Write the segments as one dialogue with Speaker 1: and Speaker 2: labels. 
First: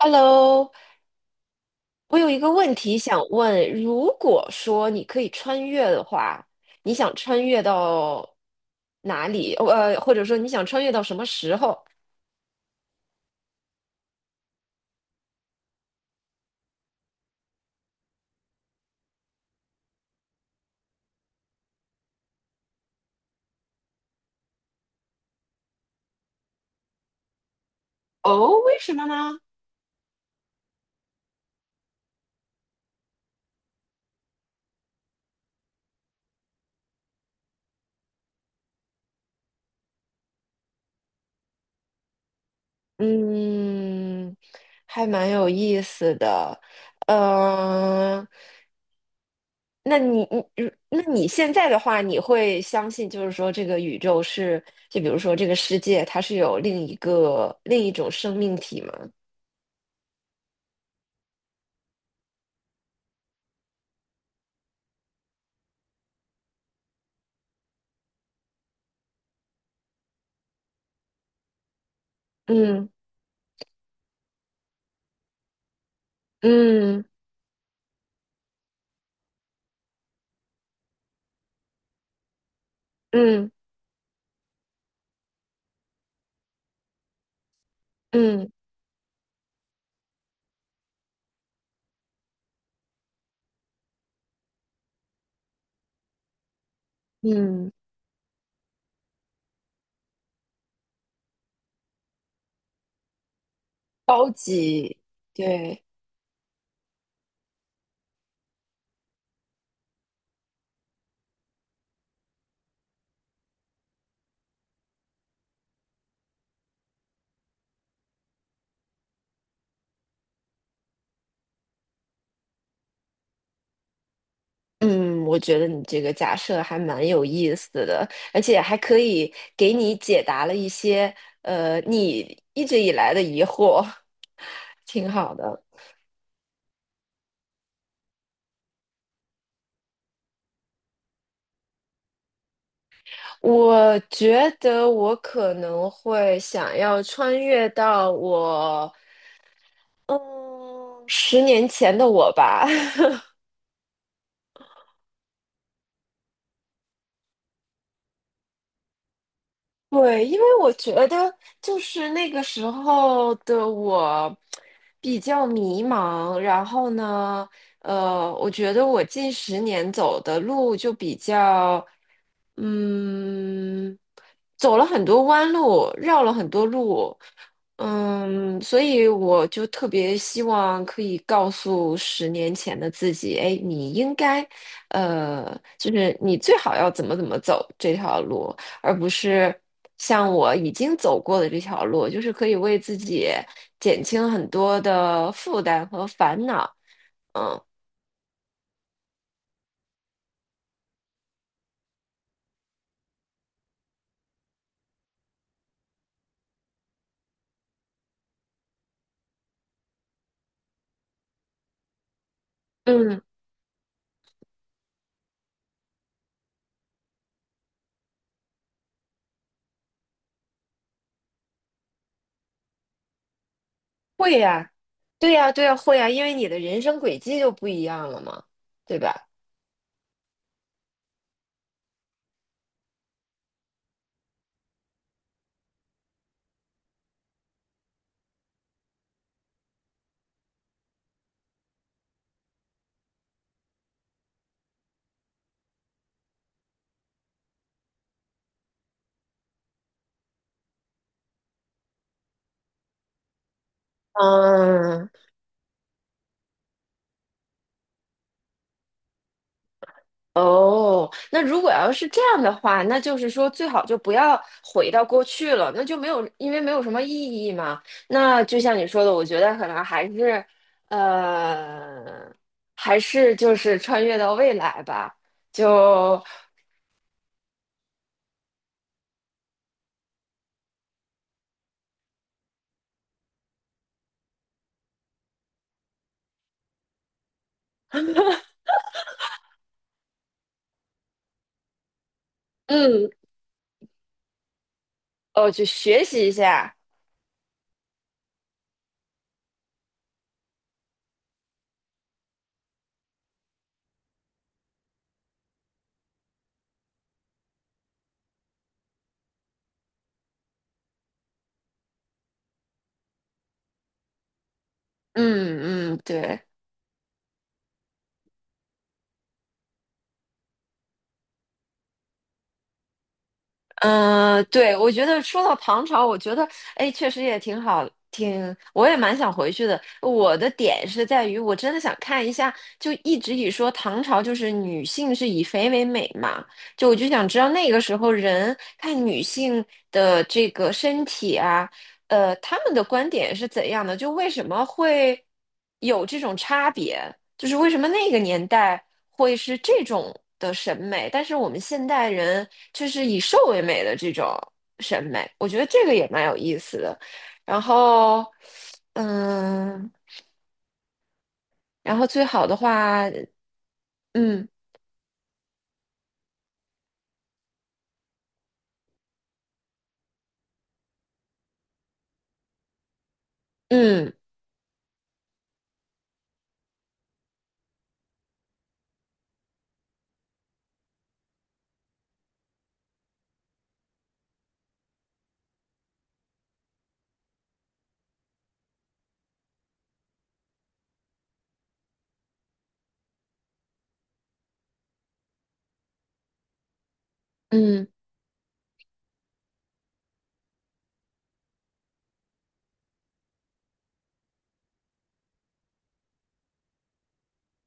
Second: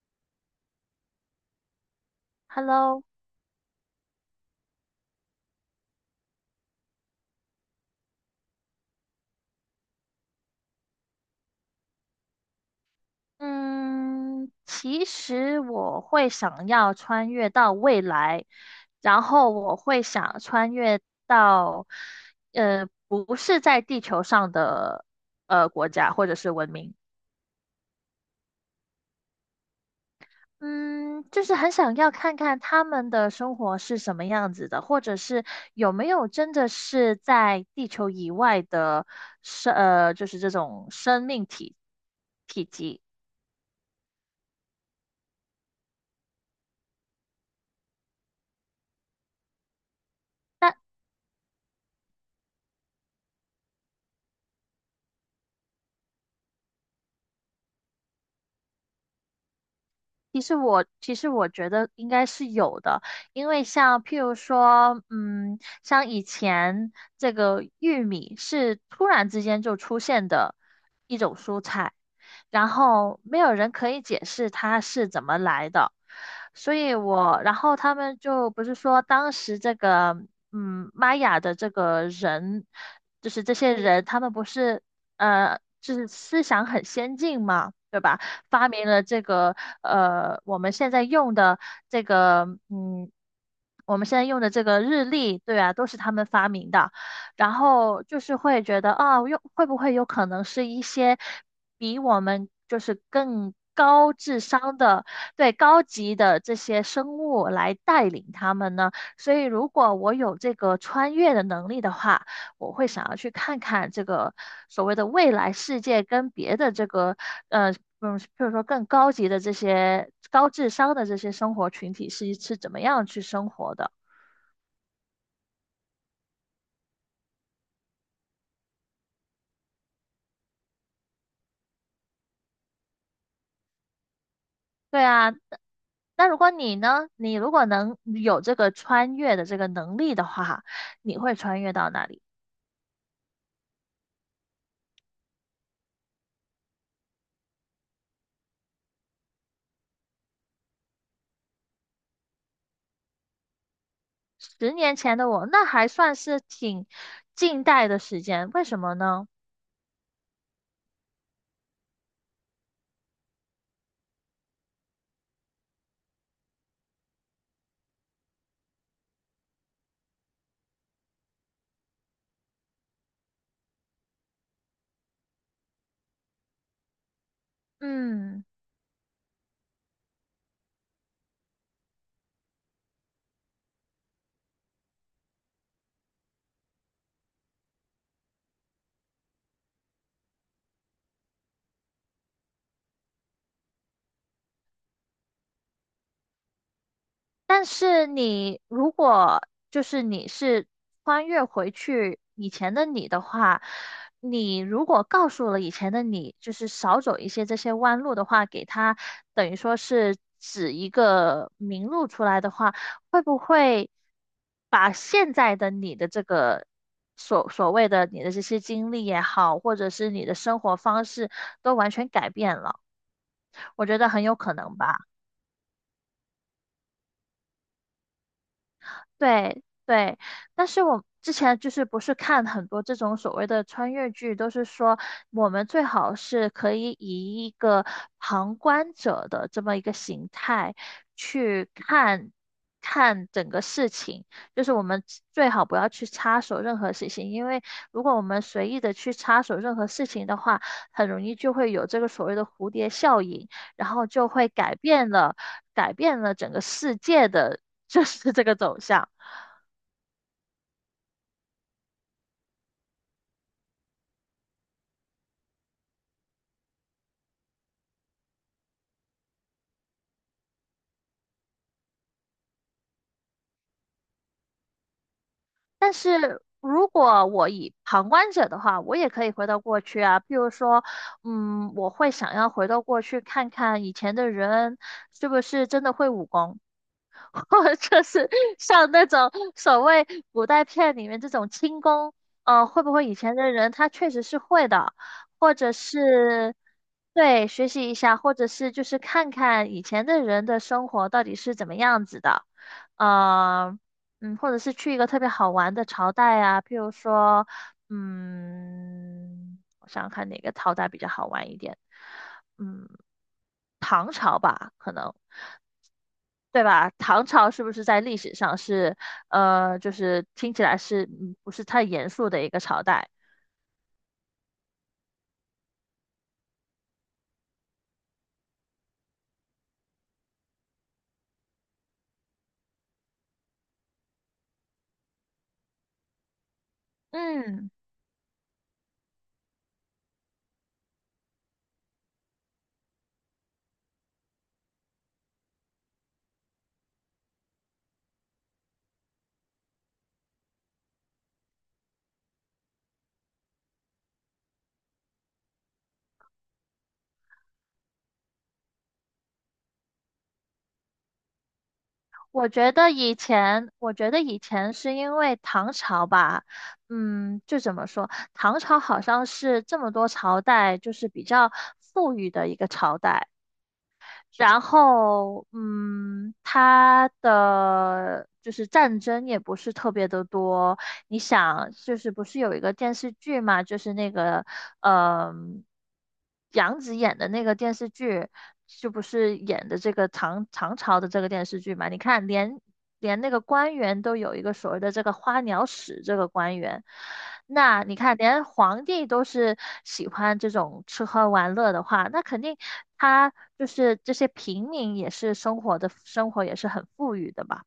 Speaker 1: Hello，我有一个问题
Speaker 2: Hello，
Speaker 1: 想问：如果说你可以穿越的话，你想穿越到哪里？或者说你想穿越到什么时候？
Speaker 2: 嗯，其实我会想要穿越到未来，然后我会想穿越到，不是在地球上的国家或者是文明。
Speaker 1: 哦，为什么呢？
Speaker 2: 嗯，就是很想要看看他们的生活是什么样子的，或者是有没有真的是在地球以外的就是这种生命体体积。
Speaker 1: 嗯，还蛮有意思的。呃，那你现在的话，你会相信就是说这个宇宙是，就比如说这个世界，它是有另一种生命体吗？
Speaker 2: 其实我觉得应该是有的，因为像譬如说，像以前这个玉米是突然之间就出现的一种蔬菜，然
Speaker 1: 嗯。
Speaker 2: 后没有人可以解释它是怎么来的。所以
Speaker 1: 嗯
Speaker 2: 我，然后他们就不是说当时这个，玛雅的这个人，就是
Speaker 1: 嗯
Speaker 2: 这些人，他们不是，就是思想很先进嘛，对吧？
Speaker 1: 嗯
Speaker 2: 发明了这个，我们现在用的这个，我们现在用的这个日历，对啊，都是他们发明的。然
Speaker 1: 嗯，
Speaker 2: 后就是会觉得啊，有会不会有可能是一些比我们就是更高
Speaker 1: 高
Speaker 2: 智商
Speaker 1: 级，
Speaker 2: 的，对，
Speaker 1: 对，
Speaker 2: 高级的这些生物来带领他们呢。所以，如果我有这个穿越的能力的话，我会想要去看看这个所谓的未来世界跟别的这个呃。譬如说更高级的这些高智商的这些生活群体是怎么样去生活的？
Speaker 1: 嗯，我觉得你这个假设还蛮有意思的，而且还可以给你解答了一些你一直以来的疑惑，
Speaker 2: 对
Speaker 1: 挺
Speaker 2: 啊，
Speaker 1: 好的。
Speaker 2: 那如果你呢？你如果能有这个穿越的这个能力的话，你会穿越到哪里？
Speaker 1: 我觉得我可能会想要穿越到嗯十年前的我吧，
Speaker 2: 十年前的我，那还算是挺近代的时间，为什么呢？
Speaker 1: 对，因为我觉得就是那个时候的我比较迷茫，然后呢，我觉得我近十年走的路就比较，嗯，走了很多弯路，绕了很多路，
Speaker 2: 嗯。
Speaker 1: 所以我就特别希望可以告诉十年前的自己，哎，你应该，就是你最好要怎么走这条路。而不是像我已经走过的这条路，就是可以为自己减轻很多的负担和烦恼。嗯
Speaker 2: 但是你如果就是你是穿越回去以前的你的话，你如果告诉了以前的你，就是少走一些这些弯路的话，给他等于说是指一个明路出来的话，会
Speaker 1: 嗯，
Speaker 2: 不会把现在的你的这个所谓的你的这些经历也好，或者是你的生活方式都完全改变了？我觉得很有
Speaker 1: 会
Speaker 2: 可
Speaker 1: 呀，
Speaker 2: 能吧。
Speaker 1: 对呀，对呀，会呀，因为你的人生轨迹就不一样了嘛，对吧？
Speaker 2: 对对，但是我之前就是不是看很多这种所谓的穿越剧，都是说我们最好是可以以一个旁观者的这么一个形态去看看整个事情，就是我们最好不要去插手任何事情，因为如果我们随意的去插手任何事情的话，很容易就会有这个所谓的蝴蝶效应，然后就会改
Speaker 1: 嗯，
Speaker 2: 变了改变了整个世界的。就是这个走向。
Speaker 1: 哦，那如果要是这样的话，那就是说最好就不要回到过去了，那就没有，因为没有什么意义嘛。那就像你说的，我觉得可能还是，呃，还是就是穿越到未来吧，
Speaker 2: 但
Speaker 1: 就，
Speaker 2: 是如果我以旁观者的话，我也可以回到过去啊。譬如说，我会想要回到过去看看以前的人是不是真的会武功。或者 就是像那种所谓古代片里面这种轻功，会不会
Speaker 1: 嗯，
Speaker 2: 以前的人他确实是会的，
Speaker 1: 哦，
Speaker 2: 或
Speaker 1: 就
Speaker 2: 者
Speaker 1: 学习一
Speaker 2: 是
Speaker 1: 下，
Speaker 2: 对学习一下，或者是就是看看以前的人的生活到底是怎么样子的，呃，或者是去一个特别好玩的朝代啊。譬如说，我想想看哪个朝代比较好玩一点，嗯，唐朝吧，可能。
Speaker 1: 嗯嗯，对。
Speaker 2: 对吧？唐朝是不是在历史上是，就是听起来是不是太严肃的一个朝代？
Speaker 1: 嗯，对，我觉得说到唐朝，我觉得哎，确实也挺好，我也蛮想回去的。我的点是在于，我真的想看一下，就一直以说唐朝就是女性是以肥为美嘛，就我就想知道
Speaker 2: 嗯，
Speaker 1: 那个时候人看女性的这个身体啊，他们的观点是怎样的，就为什么会有这种差别？就是为什么那个年代会是这种的审美，但是我们现代人却是以瘦为美的这种审美，我觉得这个也蛮有意思的。然后，嗯，然后最好的话，
Speaker 2: 我觉得以
Speaker 1: 嗯
Speaker 2: 前是因为唐朝吧，就怎么说，唐朝好像是这么多朝代就是比较富裕的一个朝代。
Speaker 1: 嗯
Speaker 2: 然后，它的就是战争也不是特别的多。你想，就是不是有一个电视剧嘛？就是那个，嗯、杨紫演的那个电视剧，就不是演的这个唐朝的这个电视剧嘛？你看，连那个官员都有一个所谓的这个花鸟使这个官员。那
Speaker 1: 嗯
Speaker 2: 你看，连皇帝都是喜欢这种吃喝玩乐的话，那肯定他就是这些平民也是生活也是很富裕的吧？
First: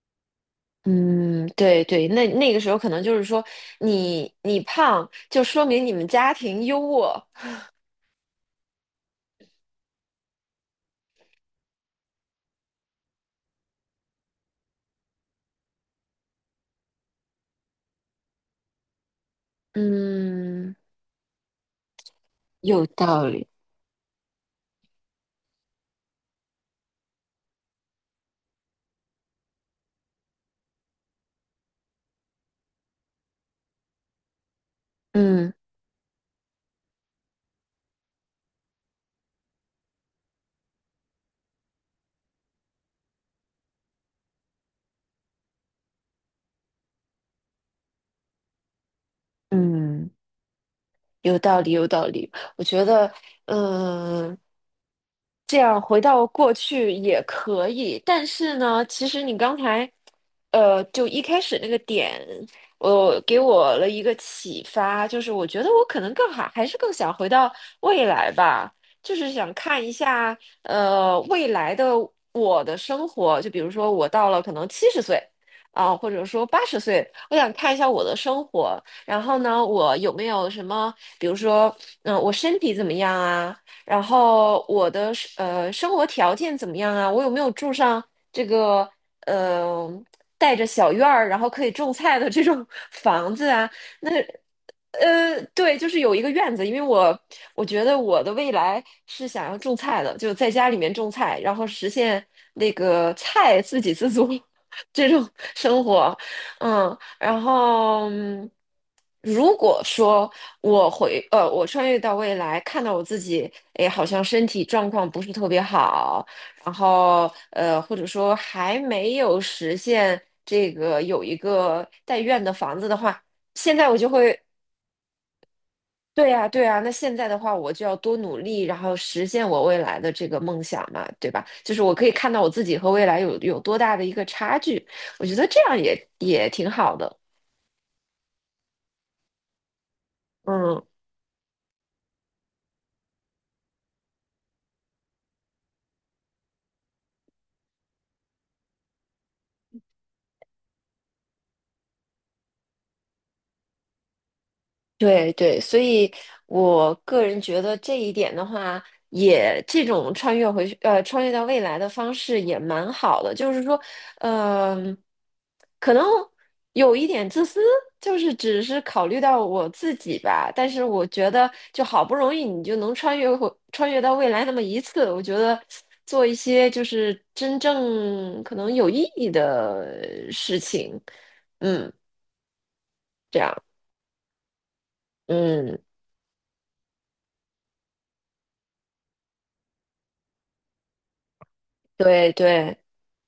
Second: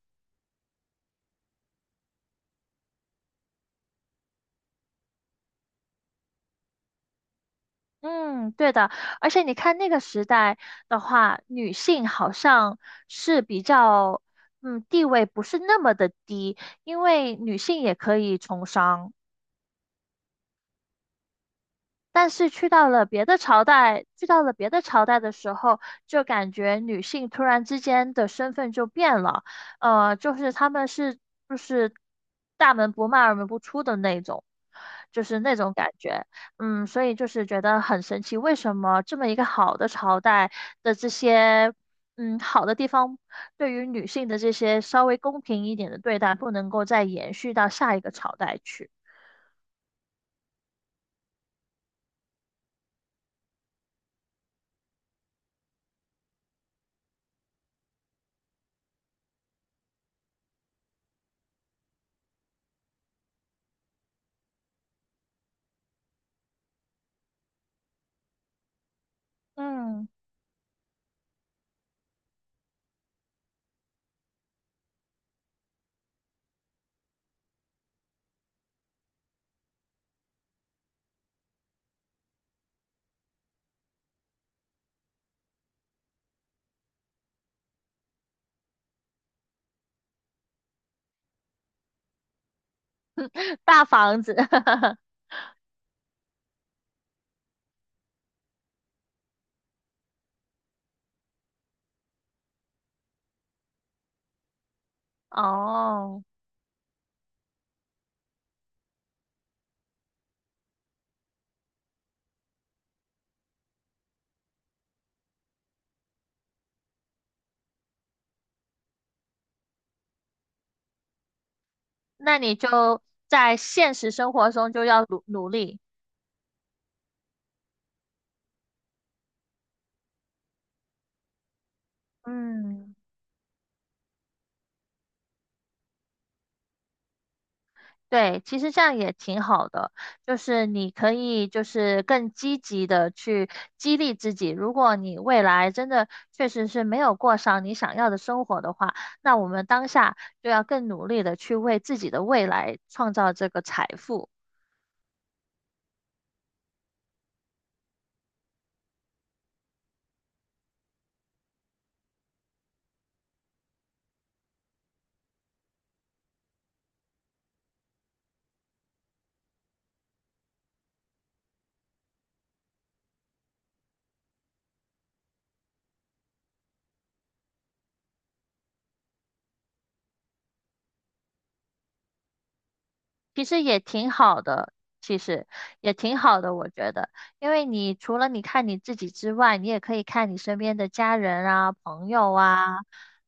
Speaker 1: 嗯，对对，那个时候可能就是说你你胖，就说明你们家庭优渥，
Speaker 2: 嗯，对的。而且你看那个时代的话，女性好像是比较，地位不是那么的低，因为女性也可以从商。
Speaker 1: 嗯，
Speaker 2: 但是
Speaker 1: 有道理，
Speaker 2: 去到了别的朝代的时候，就感觉女性突然之间的身份就变了，就是她们是就是大门不迈二门不出的那种，就是
Speaker 1: 嗯
Speaker 2: 那种感觉。所以就是觉得很神奇，为什么这么一个好的朝代的这些。好的地方对于女性的这些稍微公平一点的对待，不能够再延续到下一个朝代去。
Speaker 1: 嗯。有道理，有道理。我觉得，嗯，这样回到过去也可以，但是呢，其实你刚才，就一开始那个点，我给我了一个启发，就是我觉得我可能更好，还是更想回到未来吧，就是想看一
Speaker 2: 嗯，
Speaker 1: 下，未来的我的生活，就比如说我到了可能70岁啊，或者说80岁，我想看一下我的生活。然后呢，我有没有什么，比如说，我身体怎么样啊？然后我的生活条件怎么样啊？我有没有住上这个呃带着小院儿，然后可以种菜的这种 房子 啊？
Speaker 2: 大
Speaker 1: 那
Speaker 2: 房子。
Speaker 1: 对，就是有一个院子，因为我觉得我的未来是想要种菜的，就在家里面种菜，然后实现那个菜自给自足 这种生活，
Speaker 2: 哦，
Speaker 1: 嗯。然后，如果说我穿越到未来，看到我自己，哎，好像身体状况不是特别好，然后或者说还没有实现这个有一个带
Speaker 2: 那
Speaker 1: 院的
Speaker 2: 你
Speaker 1: 房子的
Speaker 2: 就
Speaker 1: 话，
Speaker 2: 在
Speaker 1: 现在
Speaker 2: 现
Speaker 1: 我就
Speaker 2: 实生
Speaker 1: 会，
Speaker 2: 活中就要努努力。
Speaker 1: 对呀，对呀，那现在的话，我就要多努力，然后实现我未来的这个梦想嘛，对吧？就是我可以看到我自己和
Speaker 2: 嗯，
Speaker 1: 未来有多大的一个差距，我觉得这样也也挺好的，
Speaker 2: 对，其实这样也挺好的，就是
Speaker 1: 嗯。
Speaker 2: 你可以就是更积极的去激励自己。如果你未来真的确实是没有过上你想要的生活的话，那我们当下就要更努力的去为自己的未来创造这个财富。
Speaker 1: 对对，所以我个人觉得这一点的话，也这种穿越回去，穿越到未来的方式也蛮好的。就是说，嗯、可能有一点自私，就是只是考虑到我自己吧。但是我觉得，就好不容易你就能穿越到未来那么一次，我觉得做一些就是真正可能有意义的事情，嗯，这
Speaker 2: 其实
Speaker 1: 样，
Speaker 2: 也挺好的，其实
Speaker 1: 嗯，
Speaker 2: 我觉得，因为你除了你看你自己之外，你也可以看你身边的家人啊、朋
Speaker 1: 对
Speaker 2: 友
Speaker 1: 对。
Speaker 2: 啊，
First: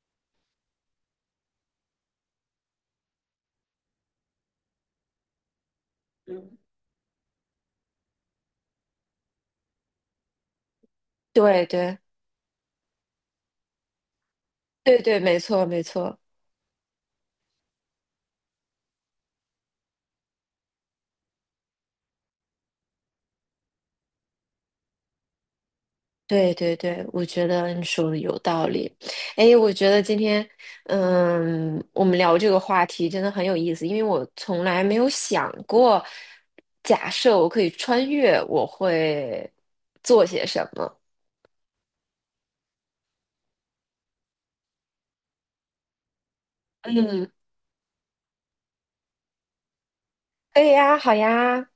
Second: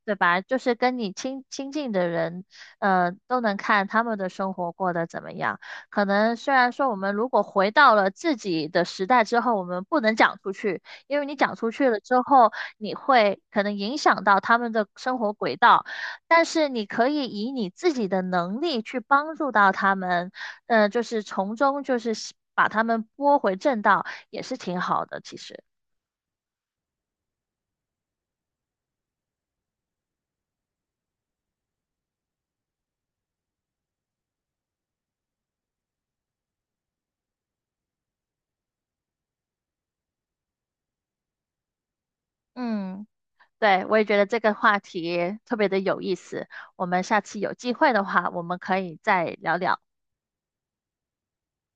Speaker 2: 对吧？就是跟你亲近的人，都能看他们的生活过得怎么样。可能虽
Speaker 1: 嗯。
Speaker 2: 然说我们如果回到了自己的时代之后，我们不能讲出去，因为你讲
Speaker 1: 对
Speaker 2: 出去
Speaker 1: 对
Speaker 2: 了之后，你会可能影响到他们的
Speaker 1: 对
Speaker 2: 生
Speaker 1: 对，
Speaker 2: 活
Speaker 1: 没
Speaker 2: 轨
Speaker 1: 错没
Speaker 2: 道。
Speaker 1: 错，
Speaker 2: 但是你可以以你自己的能力去帮助到他们，就是从中把他们拨回正道，也是挺好的，其实。
Speaker 1: 对对对，我觉得你说的有道理。哎，我觉得今天，我们聊这个话题真的很有意思，因为我从来没有想过，假设我可以穿越，我会做些什么。
Speaker 2: 嗯，对，我也觉得这个话题特别的有意思，我们下
Speaker 1: 嗯，
Speaker 2: 次有机会的话，我们可以再聊聊。
Speaker 1: 可以呀，好呀，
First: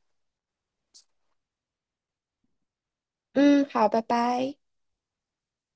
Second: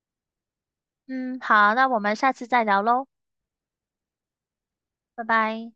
Speaker 2: 嗯，好，那我们下次再聊喽，
Speaker 1: 嗯，好，拜拜。
Speaker 2: 拜拜。